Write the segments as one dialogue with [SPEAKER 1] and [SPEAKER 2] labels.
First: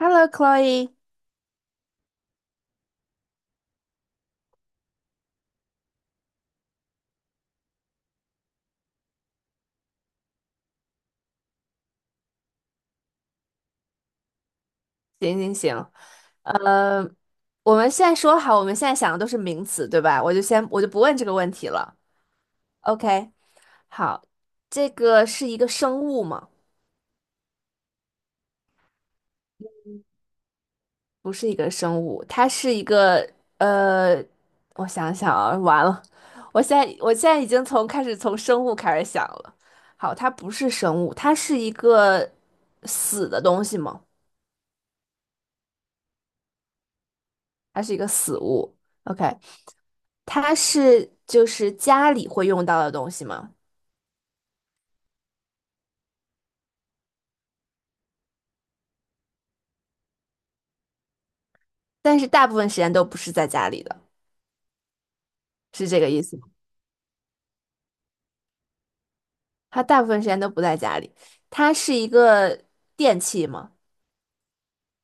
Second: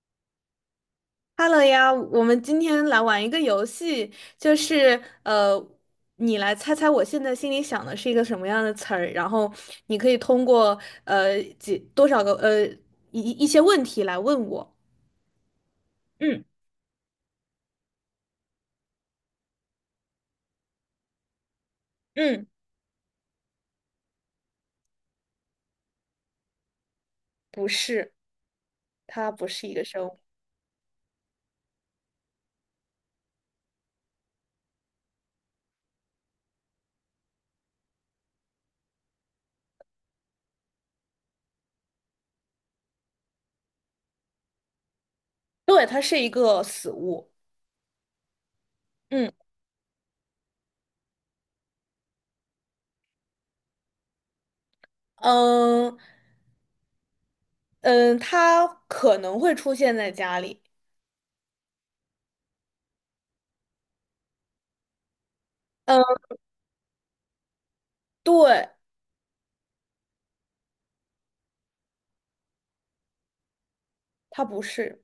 [SPEAKER 1] Hello, Chloe。
[SPEAKER 2] Hello 呀，我们今天来玩一个游戏，就是呃，你来猜猜我现在心里想的是一个什么样的词儿，然后你可以通过呃几多少个呃一些问题来问我。
[SPEAKER 1] 行行行，
[SPEAKER 2] 嗯。
[SPEAKER 1] 我们现在说好，我们现在想的都是名词，对吧？我就不问这个问题了。
[SPEAKER 2] 嗯，
[SPEAKER 1] OK，好，这个是一个生物吗？
[SPEAKER 2] 不是，它不是一个生物。
[SPEAKER 1] 不是一个生物，它是一个呃，我想想啊，完了，我现在已经从开始从生物开始想了。好，它不是生物，它是一个死的东西吗？
[SPEAKER 2] 对，它是一个死物。
[SPEAKER 1] 它是一个死物。OK，
[SPEAKER 2] 嗯。
[SPEAKER 1] 它是就是家里会用到的东西吗？
[SPEAKER 2] 嗯嗯，它可能会出现在家里。
[SPEAKER 1] 但是大部分时间都不是在家里的，是这
[SPEAKER 2] 嗯，
[SPEAKER 1] 个意思吗？
[SPEAKER 2] 对。
[SPEAKER 1] 它大部分时间都不在家里，它是一个电器吗？
[SPEAKER 2] 它不是，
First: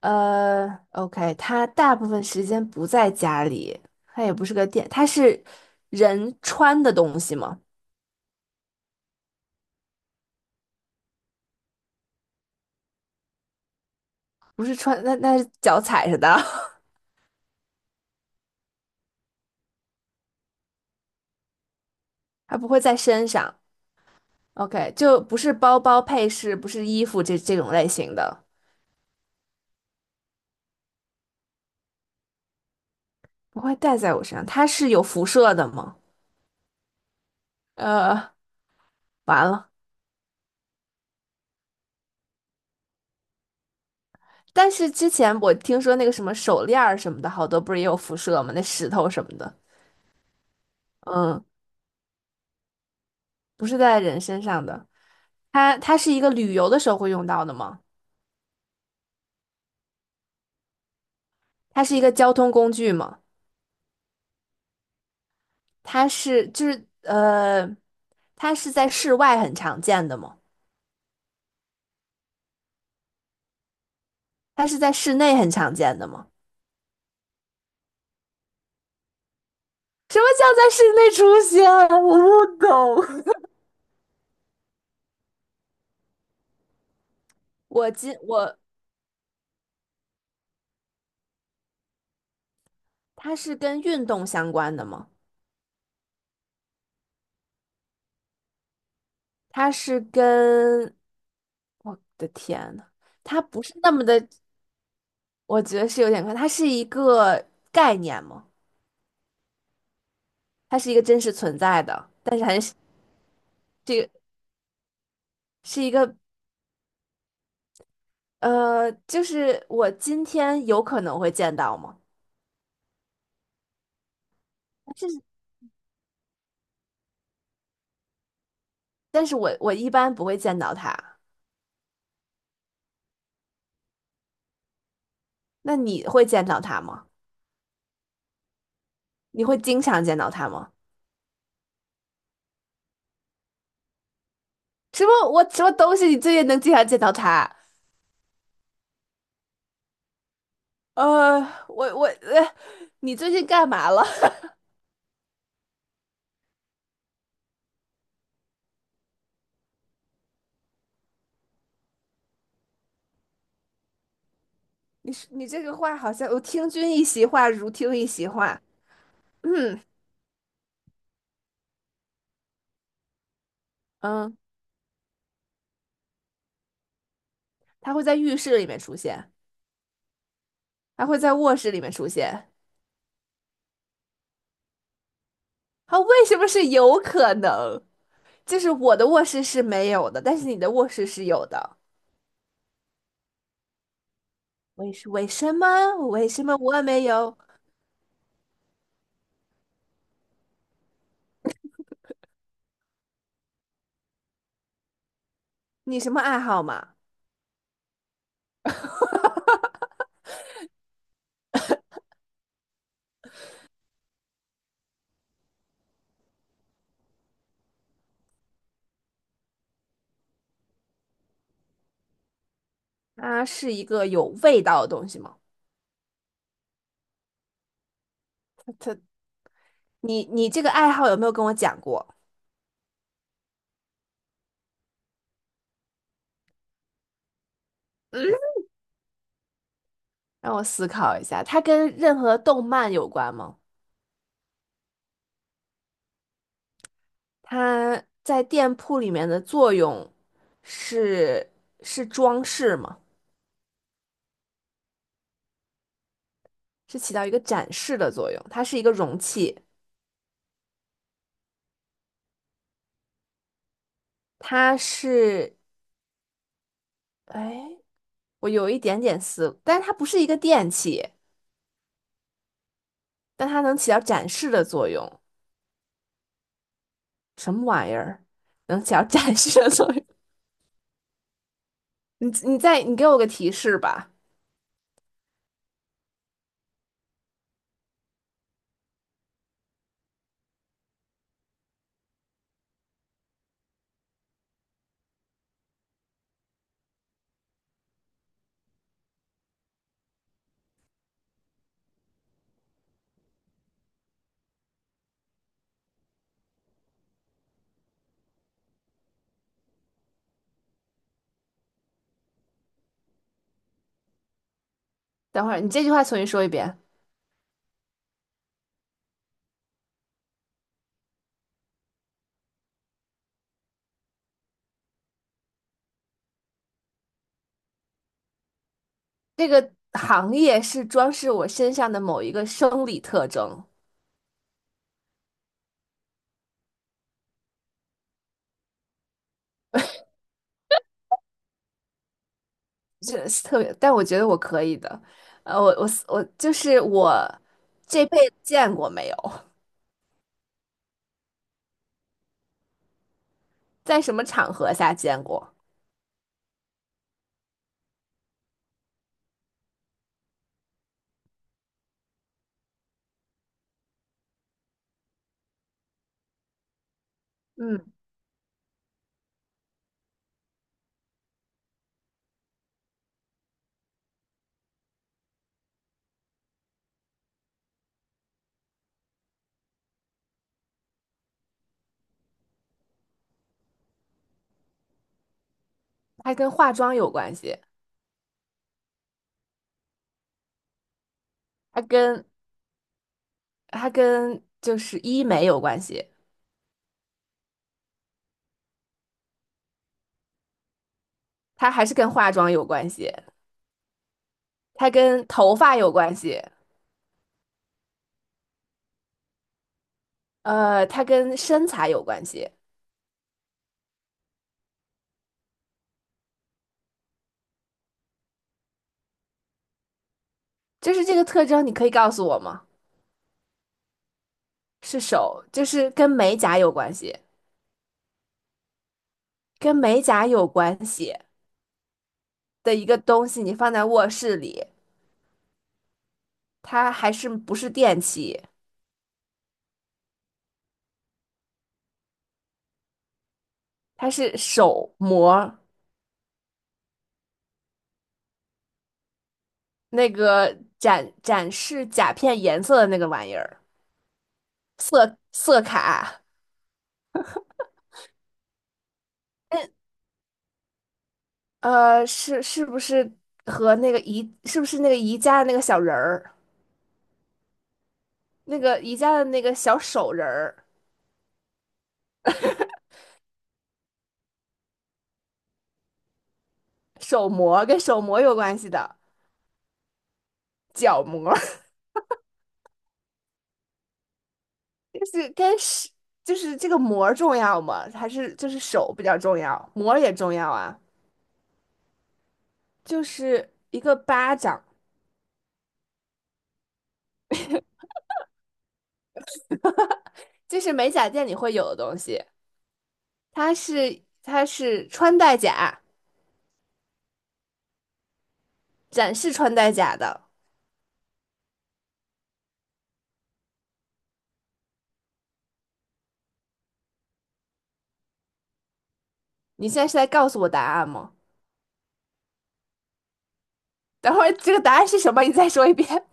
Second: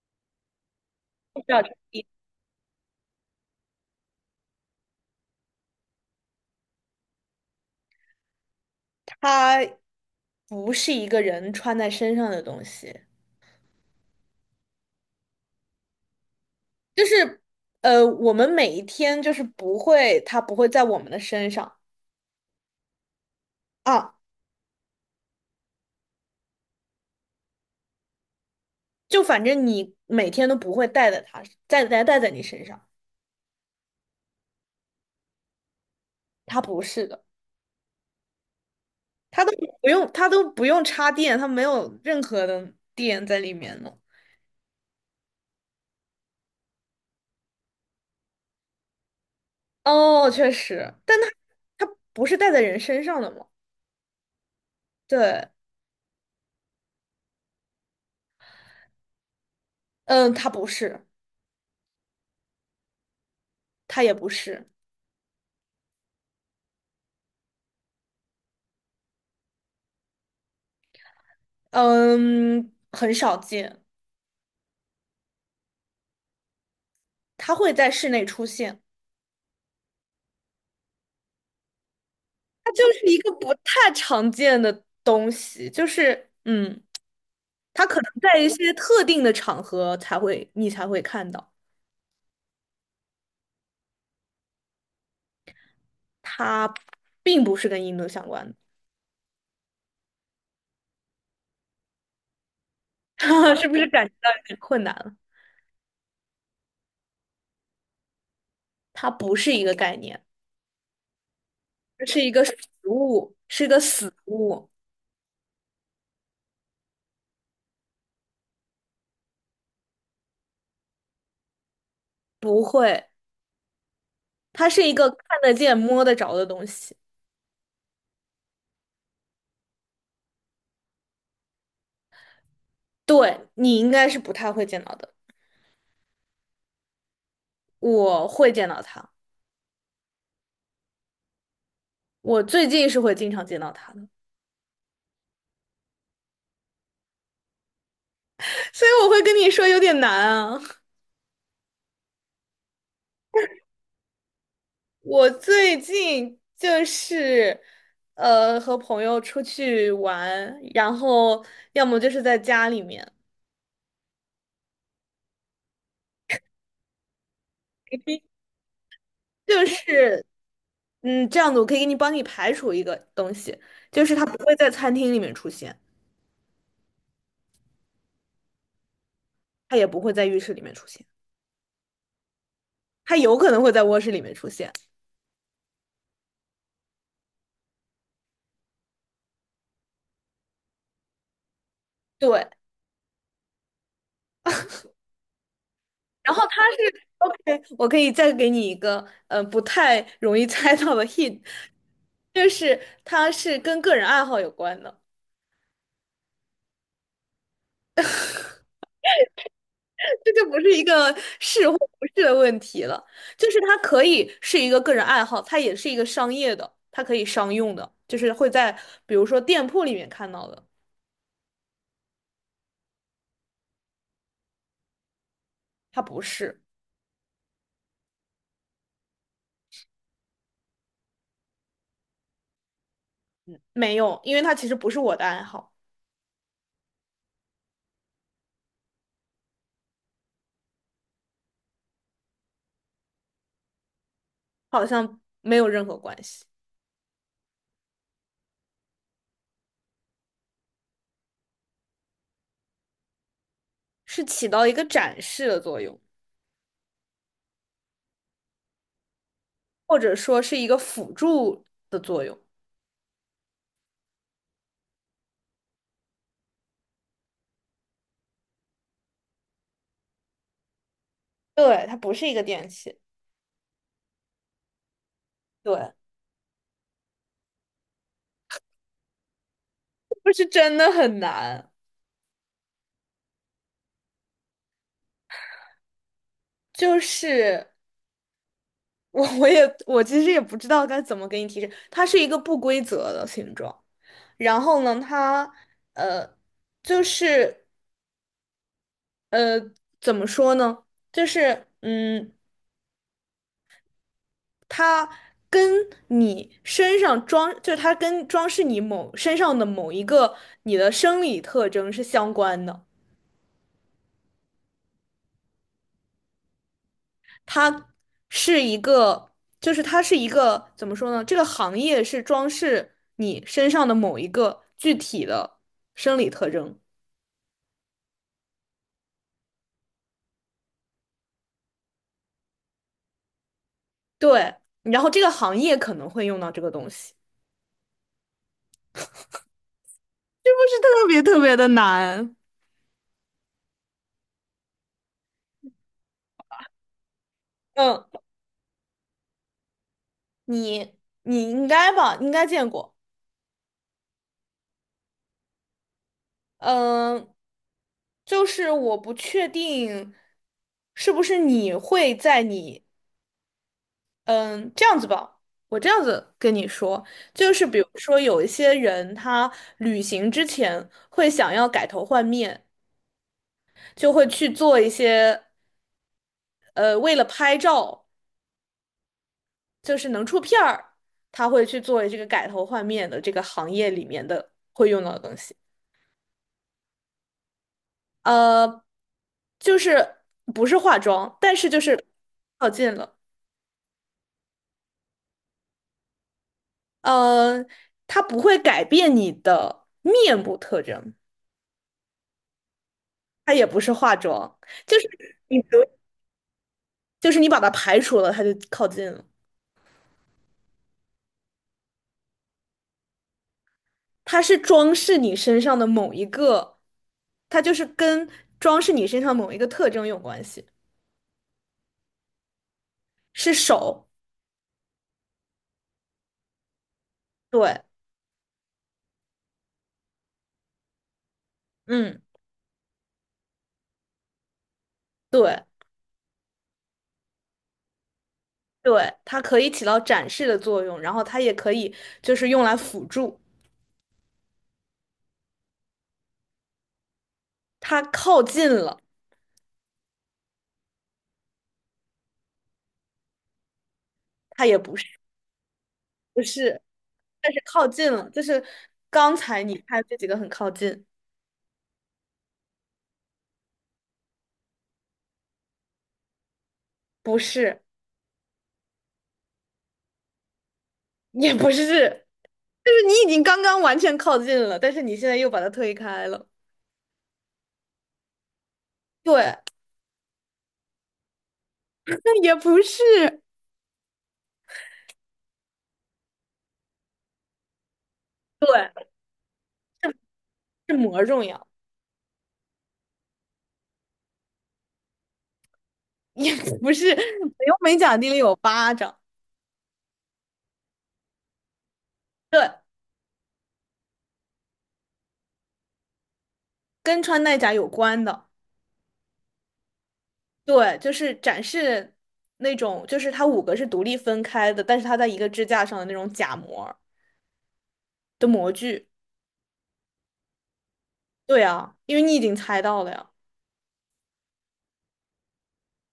[SPEAKER 1] OK，
[SPEAKER 2] 不知
[SPEAKER 1] 它
[SPEAKER 2] 道。
[SPEAKER 1] 大部分时间不在家里，它也不是个电，它是人穿的东西吗？
[SPEAKER 2] 它不是一个人穿在身上的东西。
[SPEAKER 1] 不是穿，那是脚踩着的，
[SPEAKER 2] 就是我们每一天就是不会，它不会在我们的身上。
[SPEAKER 1] 它不会在身上。
[SPEAKER 2] 啊，
[SPEAKER 1] OK，就不是包包配饰，不是衣服这种类型的，
[SPEAKER 2] 就反正你每天都不会带在它，带在你身上。
[SPEAKER 1] 不会戴在我身上。它是有辐射的吗？
[SPEAKER 2] 它不是的，
[SPEAKER 1] 呃，
[SPEAKER 2] 它
[SPEAKER 1] 完
[SPEAKER 2] 都
[SPEAKER 1] 了。
[SPEAKER 2] 不用，它都不用插电，它没有任何的电在里面呢。
[SPEAKER 1] 但是之前我听说那个什么手链儿什么的，好多不是也有辐射吗？那石头什么的，
[SPEAKER 2] 哦，确实，但它
[SPEAKER 1] 嗯，
[SPEAKER 2] 它不是带在人身上的嘛？
[SPEAKER 1] 不是在人身上的。
[SPEAKER 2] 对。
[SPEAKER 1] 它是一个旅游的时候会用到的吗？
[SPEAKER 2] 嗯，它不是。
[SPEAKER 1] 它是一个交通工具吗？
[SPEAKER 2] 它也不是。
[SPEAKER 1] 它是就是它是在室外很常见的吗？
[SPEAKER 2] 嗯，很少见。
[SPEAKER 1] 它是在室内很常见的吗？
[SPEAKER 2] 它会在室内出现。
[SPEAKER 1] 什么叫在室内出现啊？我不
[SPEAKER 2] 它就是一个
[SPEAKER 1] 懂。
[SPEAKER 2] 不太常见的东西，它
[SPEAKER 1] 我
[SPEAKER 2] 可能
[SPEAKER 1] 今
[SPEAKER 2] 在一
[SPEAKER 1] 我
[SPEAKER 2] 些特定的场合才会你才会看到。
[SPEAKER 1] 它是跟运动相关的吗？
[SPEAKER 2] 它并不是跟印度相关的。
[SPEAKER 1] 它是跟我的天呐，它 不
[SPEAKER 2] 是不
[SPEAKER 1] 是
[SPEAKER 2] 是
[SPEAKER 1] 那么
[SPEAKER 2] 感觉
[SPEAKER 1] 的，
[SPEAKER 2] 到有点困难了？
[SPEAKER 1] 我觉得是有点快，它是一个概念嘛，
[SPEAKER 2] 它不是一个概念。
[SPEAKER 1] 它是一个真实存在
[SPEAKER 2] 这
[SPEAKER 1] 的，
[SPEAKER 2] 是一
[SPEAKER 1] 但
[SPEAKER 2] 个
[SPEAKER 1] 是
[SPEAKER 2] 实
[SPEAKER 1] 还是
[SPEAKER 2] 物，是一个
[SPEAKER 1] 这个
[SPEAKER 2] 死物。
[SPEAKER 1] 是一个就是我今天有可能会见到吗？
[SPEAKER 2] 不会，它是一
[SPEAKER 1] 但是，
[SPEAKER 2] 个看得见、摸得着的东西。
[SPEAKER 1] 但是我一般不会见到他。
[SPEAKER 2] 对，你应该是不太会见到的。
[SPEAKER 1] 那你会见到他吗？
[SPEAKER 2] 我会见到它。
[SPEAKER 1] 你会经常见到他吗？
[SPEAKER 2] 我最近是会经常见到它的，
[SPEAKER 1] 什么东西你最近能经常见到他？
[SPEAKER 2] 所以我会跟你说有点难啊。
[SPEAKER 1] 呃，我我呃，你最近干嘛了？
[SPEAKER 2] 我最近就是和朋友出去玩，然后要么就是在家里面。
[SPEAKER 1] 你这个话好像我听君一席话，如听一席话。
[SPEAKER 2] 就
[SPEAKER 1] 嗯
[SPEAKER 2] 是这样子，我可以给你帮你排除一个东西，就是它不
[SPEAKER 1] 嗯，
[SPEAKER 2] 会在餐厅里面出现，
[SPEAKER 1] 它会在浴室里面出现。
[SPEAKER 2] 它也不会在浴室里面出现，
[SPEAKER 1] 它会在卧室里面出现。
[SPEAKER 2] 它有可能会在卧室里面出现。
[SPEAKER 1] 它为什么是有可能？就是我的卧室是没有的，但是你的卧室是有的。
[SPEAKER 2] 对，
[SPEAKER 1] 为什么？为
[SPEAKER 2] 然后
[SPEAKER 1] 什么
[SPEAKER 2] 它
[SPEAKER 1] 我没
[SPEAKER 2] 是
[SPEAKER 1] 有？
[SPEAKER 2] OK,我可以再给你一个不太容易猜到的 hint,就是它是跟个人爱好有关的。
[SPEAKER 1] 你什么爱好嘛？
[SPEAKER 2] 这就不是一个是或不是的问题了，就是它可以是一个个人爱好，它也是一个商业的，它可以商用的，就是会在比如说店铺里面看到的。
[SPEAKER 1] 它是一个有味道的东西吗？
[SPEAKER 2] 它不是。
[SPEAKER 1] 它，你这个爱好有没有跟我讲过？
[SPEAKER 2] 没有，因为它其实不是我的爱好。
[SPEAKER 1] 嗯，让我思考一下，它跟任何动漫有关吗？
[SPEAKER 2] 好像没有任何关系。
[SPEAKER 1] 它在店铺里面的作用是是装饰吗？
[SPEAKER 2] 是起到一个展示的作用，
[SPEAKER 1] 是起到一个展示的作用，它是一个容器。
[SPEAKER 2] 或者说是一个辅助的作用。
[SPEAKER 1] 它是，哎，我有一点点思，但是它不是一个电器，
[SPEAKER 2] 对，它不是一个电器。
[SPEAKER 1] 但它能起到展示的作用。
[SPEAKER 2] 对，
[SPEAKER 1] 什么玩意儿能起到展示的作用？
[SPEAKER 2] 不是真的很难。
[SPEAKER 1] 你给我个提示吧。
[SPEAKER 2] 就是。我我也我其实也不知道该怎么给你提示，它是一个不规则的形状。然后呢，它呃，就是怎么说呢？就是嗯，它跟你身上装，就是它跟装饰你某身上的某一个你的生理特征是相关的。
[SPEAKER 1] 等会儿你这句话重新说一遍。
[SPEAKER 2] 它是一个，就是它是一个怎么说呢？这个行业是装饰你身上的某一个具体的生理特征。
[SPEAKER 1] 这个行业是装饰我身上的某一个生理特征，
[SPEAKER 2] 对，然后这个行业可能会用到这个东西。是特别特别的难。
[SPEAKER 1] 这是特别，但我觉得我可以的。呃，我我我就是我
[SPEAKER 2] 嗯，
[SPEAKER 1] 这辈子见过没有，
[SPEAKER 2] 你你应该吧，应该见过。
[SPEAKER 1] 在什么场合下见过？
[SPEAKER 2] 嗯，就是我不确定是不是你会在你嗯这样子吧，我这样子跟你说，就是比如
[SPEAKER 1] 嗯，
[SPEAKER 2] 说有一些人他旅行之前会想要改头换面，就会去做一些为了拍照。就是能出片儿，他会去作为这个改头换面的这个行业里面的会用到的东西。
[SPEAKER 1] 还跟化妆有关系。
[SPEAKER 2] 呃，就是不是化妆，但是就
[SPEAKER 1] 它
[SPEAKER 2] 是
[SPEAKER 1] 跟
[SPEAKER 2] 靠近了。
[SPEAKER 1] 它跟就是医美有关系，
[SPEAKER 2] 呃，它不会改变你的面部特征。
[SPEAKER 1] 它还是跟化妆有关系，
[SPEAKER 2] 它也不是化妆，
[SPEAKER 1] 它
[SPEAKER 2] 就是
[SPEAKER 1] 跟头
[SPEAKER 2] 你
[SPEAKER 1] 发有关系，
[SPEAKER 2] 就是你把它排除了，它就靠近了。
[SPEAKER 1] 呃，它跟身材有关系。
[SPEAKER 2] 它是装饰你身上的某一个，它就是跟装饰你身上某一个特征有关系。
[SPEAKER 1] 就是这个特征，你可以告诉我吗？
[SPEAKER 2] 是手。
[SPEAKER 1] 是手，就是跟美甲有关系，
[SPEAKER 2] 对。
[SPEAKER 1] 跟美甲有关系
[SPEAKER 2] 嗯，
[SPEAKER 1] 的一个东西，你放在卧室里，
[SPEAKER 2] 对。
[SPEAKER 1] 它还是不是电器？
[SPEAKER 2] 对，它可以起到展示的作用，然后它也可以就是用来辅助。
[SPEAKER 1] 它是手膜，
[SPEAKER 2] 它靠近了。
[SPEAKER 1] 那个展示甲片颜色的那个玩意儿，
[SPEAKER 2] 它也不
[SPEAKER 1] 色
[SPEAKER 2] 是。
[SPEAKER 1] 色卡。
[SPEAKER 2] 不是，但是靠近了，就是刚才你看这几个很靠近。
[SPEAKER 1] 呃，是不是和那个宜是不是那个宜家的那个小人儿，
[SPEAKER 2] 不是，
[SPEAKER 1] 那个宜家的那个小手人儿，
[SPEAKER 2] 也不是，就是你已经刚刚完全靠近了，但是你现在又把它推开了。
[SPEAKER 1] 手模跟手模有关系的，
[SPEAKER 2] 对，
[SPEAKER 1] 脚模
[SPEAKER 2] 那也不是。
[SPEAKER 1] 就是跟是就是这个模儿重要吗？还是就是
[SPEAKER 2] 对，
[SPEAKER 1] 手比较重要，模儿也重要啊？
[SPEAKER 2] 是膜重要。
[SPEAKER 1] 就是一个巴掌，
[SPEAKER 2] 也不是，北欧美甲店里有巴掌。
[SPEAKER 1] 就是美甲店里会有的东西，
[SPEAKER 2] 对，
[SPEAKER 1] 它是穿戴甲，
[SPEAKER 2] 跟穿戴甲有关的。
[SPEAKER 1] 展示穿戴甲的。
[SPEAKER 2] 对，就是展示那种，就是它五个是独立分开的，但是它在一个支架上的那种假模儿的模具。
[SPEAKER 1] 你现在是在告诉我答案吗？
[SPEAKER 2] 对啊，因为你已经猜到了呀。
[SPEAKER 1] 等会儿这个答案是什么？你再说一遍。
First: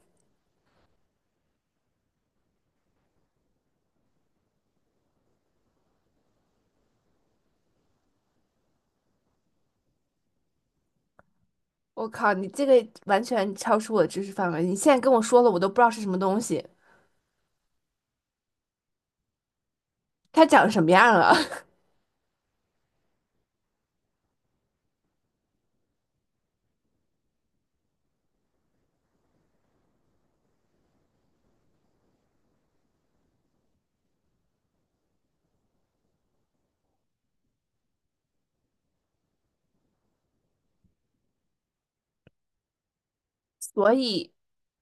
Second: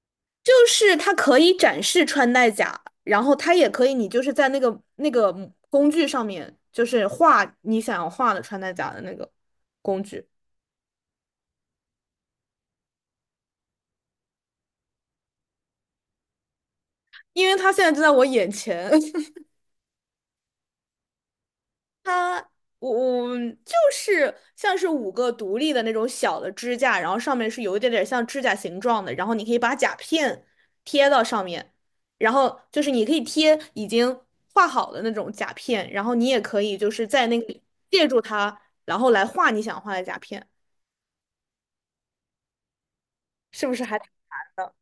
[SPEAKER 2] 就是它可以展示穿戴甲，然后它也可以，你就是在那个工具上面，就是画你想要画的穿戴甲的那个工具。
[SPEAKER 1] 我靠，你这个完全超出我的知识范围。你现在跟我说了，我都不知道是什么东西，
[SPEAKER 2] 因为它现在就在我眼前。
[SPEAKER 1] 它长什么样了。
[SPEAKER 2] 它，我就是像是五个独立的那种小的支架，然后上面是有一点点像指甲形状的，然后你可以把甲片贴到上面，然后就是你可以贴已经画好的那种甲片，然后你也可以就是在那个借助它，然后来画你想画的甲片，是不是
[SPEAKER 1] 所
[SPEAKER 2] 还挺
[SPEAKER 1] 以，
[SPEAKER 2] 难的？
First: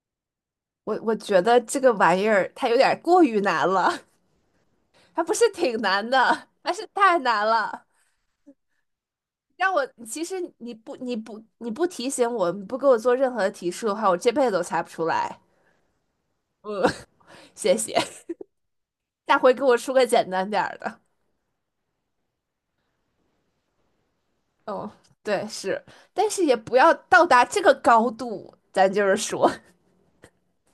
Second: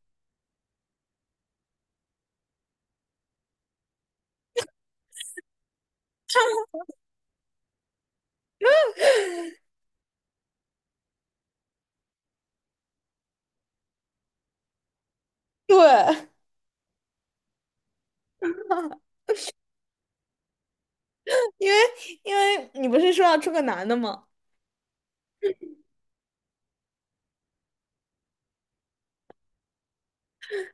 [SPEAKER 1] 我觉得这个玩意儿它有点过于难了，它不是挺难的，它是太难了。让我，其实你不提醒我，你不给我做任何的提示的话，我这辈子都猜不出来。
[SPEAKER 2] 对。
[SPEAKER 1] 嗯，谢谢，下回给我出个简单点儿的。
[SPEAKER 2] 因为因为你不是说要出个男的吗？
[SPEAKER 1] 哦，对，是，但是也不要到达这个高度，咱就是说，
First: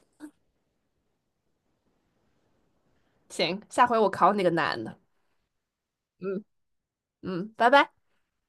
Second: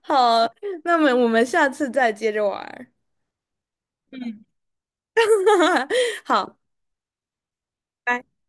[SPEAKER 2] 好，那么我们下次再接着玩儿。
[SPEAKER 1] 行，下回我考你个难的。嗯
[SPEAKER 2] 好。
[SPEAKER 1] 嗯，拜拜。
[SPEAKER 2] 拜。